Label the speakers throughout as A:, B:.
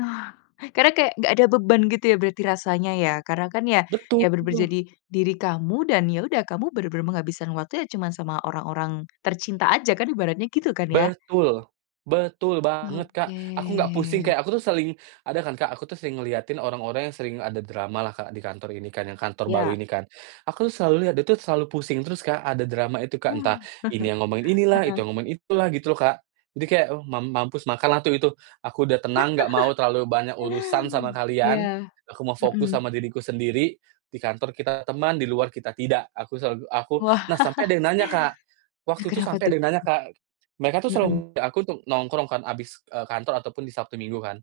A: Oh, karena kayak nggak ada beban gitu ya berarti rasanya ya? Karena kan ya ya
B: Betul.
A: benar-benar jadi diri kamu dan ya udah, kamu benar-benar menghabiskan waktu ya cuman sama orang-orang tercinta aja kan, ibaratnya gitu kan ya?
B: Betul. Betul banget, Kak,
A: Oke.
B: aku nggak pusing kayak aku tuh sering ada kan, Kak? Aku sering ngelihatin orang-orang yang sering ada dramalah, Kak, di kantor ini kan, yang kantor baru
A: Iya.
B: ini kan. Aku selalu lihat dia tuh selalu pusing terus, Kak, ada drama itu,
A: Wah.
B: Kak, entah ini yang ngomong inilah, itu
A: Heeh.
B: yang ngomong itulah, gitu loh, Kak. Jadi kayak, eee, "Mam mampus makanlah tuh itu. Aku udah tenang, nggak mau terlalu banyak urusan sama kalian.
A: Iya,
B: Aku mau fokus
A: mhm.
B: sama diriku sendiri. Di kantor kita teman, di luar kita tidak. Aku selalu aku"
A: Wah.
B: Nah, sampai ada yang nanya, Kak. Waktu
A: Gara-gara
B: itu
A: apa
B: sampai
A: tuh?
B: ada yang nanya, Kak. Mereka tuh
A: Mhm.
B: selalu [unintelligible] aku untuk nongkrong kan, habis, eee, kantor ataupun di Sabtu Minggu kan.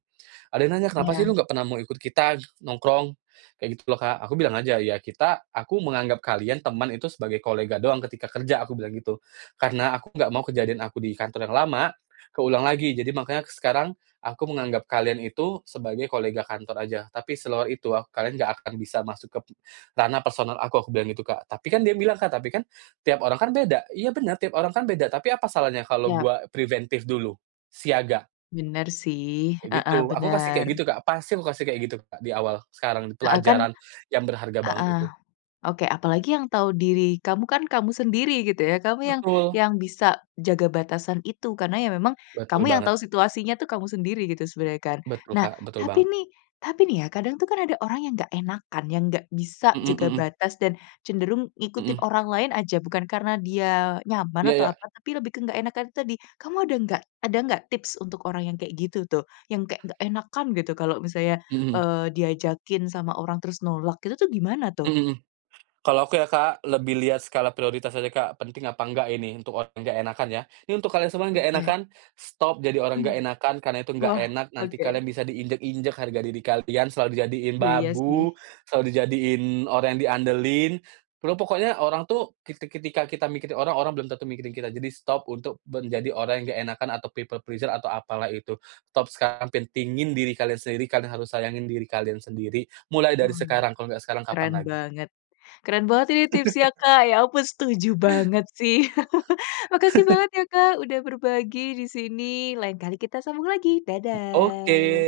B: Ada yang nanya, "Kenapa sih
A: Iya.
B: lu nggak pernah mau ikut kita nongkrong?" Kayak gitu loh, Kak. Aku bilang aja, "Ya kita aku menganggap kalian teman itu sebagai kolega doang, ketika kerja," aku bilang gitu. "Karena aku nggak mau kejadian aku di kantor yang lama keulang lagi, jadi makanya aku sekarang aku menganggap kalian itu sebagai kolega kantor aja, tapi seluar itu aku kalian nggak akan bisa masuk ke m ranah personal aku." Aku bilang gitu, Kak. Tapi kan dia bilang, Kak, "Tapi kan tiap orang kan beda." "Iya bener, tiap orang kan beda, tapi apa salahnya kalau
A: Iya.
B: gua preventif dulu? Siaga."
A: Bener sih,
B: Kayak gitu.
A: heeh,
B: Aku kasih kayak
A: bener.
B: gitu, Kak, pasti aku kasih kayak gitu, Kak, di awal, sekarang,
A: Heeh, kan
B: pelajaran yang berharga banget
A: heeh.
B: itu.
A: Oke, apalagi yang tahu diri kamu kan kamu sendiri gitu ya, kamu yang
B: Betul.
A: yang bisa jaga batasan itu karena ya memang
B: Betul
A: kamu yang tahu
B: banget.
A: situasinya tuh kamu sendiri gitu sebenarnya kan.
B: Betul,
A: Nah,
B: Kak, betul
A: tapi
B: banget.
A: nih tapi nih ya, kadang tuh kan ada orang yang nggak enakan, yang nggak bisa
B: Mhm
A: jaga
B: mhm.
A: batas dan cenderung ngikutin
B: Mhm.
A: orang lain aja, bukan karena dia nyaman
B: Iya
A: atau
B: iya.
A: apa, tapi lebih ke nggak enakan itu tadi. Kamu ada nggak ada nggak tips untuk orang yang kayak gitu tuh, yang kayak nggak enakan gitu kalau misalnya,
B: Mhm mhm.
A: eee, diajakin sama orang terus nolak gitu tuh, gimana tuh?
B: Mhm mhm. Kalau aku ya, Kak, lebih lihat skala prioritas aja, Kak, penting apa enggak ini untuk orang yang nggak enakan ya. Ini untuk kalian semua yang nggak
A: Oke.
B: enakan, stop jadi orang nggak
A: Mmm.
B: enakan, karena itu nggak
A: Wah,
B: enak, nanti
A: oke.
B: kalian bisa diinjak-injak harga diri kalian, selalu dijadiin
A: Gaya sih.
B: babu, selalu dijadiin orang yang diandalin. Pro pokoknya orang tuh ketik ketika kita mikirin orang, orang belum tentu mikirin kita, jadi stop untuk menjadi orang yang nggak enakan atau people pleaser atau apalah itu. Stop sekarang, pentingin diri kalian sendiri, kalian harus sayangin diri kalian sendiri. Mulai dari
A: Hmm,
B: sekarang, kalau nggak sekarang, kapan
A: keren
B: lagi.
A: banget. Keren banget ini tipsnya, Kak. Ya ampun setuju banget sih. Makasih banget ya, Kak, udah berbagi di sini. Lain kali kita sambung lagi,
B: Oke.
A: dadah.